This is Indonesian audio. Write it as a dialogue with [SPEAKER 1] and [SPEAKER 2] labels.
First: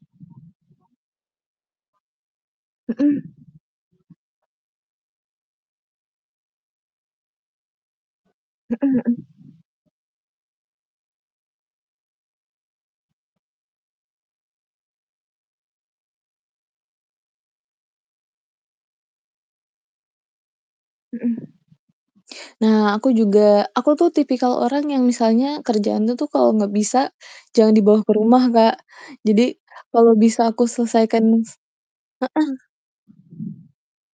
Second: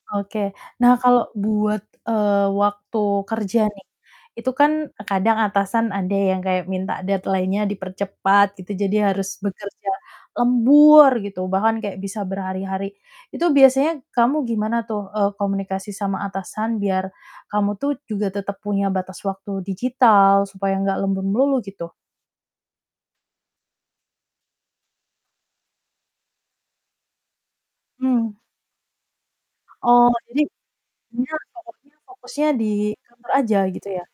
[SPEAKER 1] Oke. Nah kalau buat, eee, waktu
[SPEAKER 2] Mhm.
[SPEAKER 1] kerja nih, itu kan kadang atasan ada yang kayak minta deadline-nya dipercepat gitu,
[SPEAKER 2] Mhm
[SPEAKER 1] jadi
[SPEAKER 2] mhm.
[SPEAKER 1] harus bekerja lembur gitu, bahkan kayak bisa berhari-hari. Itu biasanya kamu gimana tuh, e komunikasi sama atasan, biar kamu tuh juga tetap punya batas waktu digital, supaya nggak lembur
[SPEAKER 2] Mhm.
[SPEAKER 1] melulu, gitu?
[SPEAKER 2] Nah, aku juga aku tuh tipikal orang yang misalnya kerjaan tuh tuh kalau nggak bisa, jangan dibawa ke
[SPEAKER 1] Mmm.
[SPEAKER 2] rumah, Kak. Jadi,
[SPEAKER 1] Oh
[SPEAKER 2] kalau
[SPEAKER 1] jadi,
[SPEAKER 2] bisa aku selesaikan s
[SPEAKER 1] [unintelligible] fokusnya di kantor aja,
[SPEAKER 2] heeh.
[SPEAKER 1] gitu ya?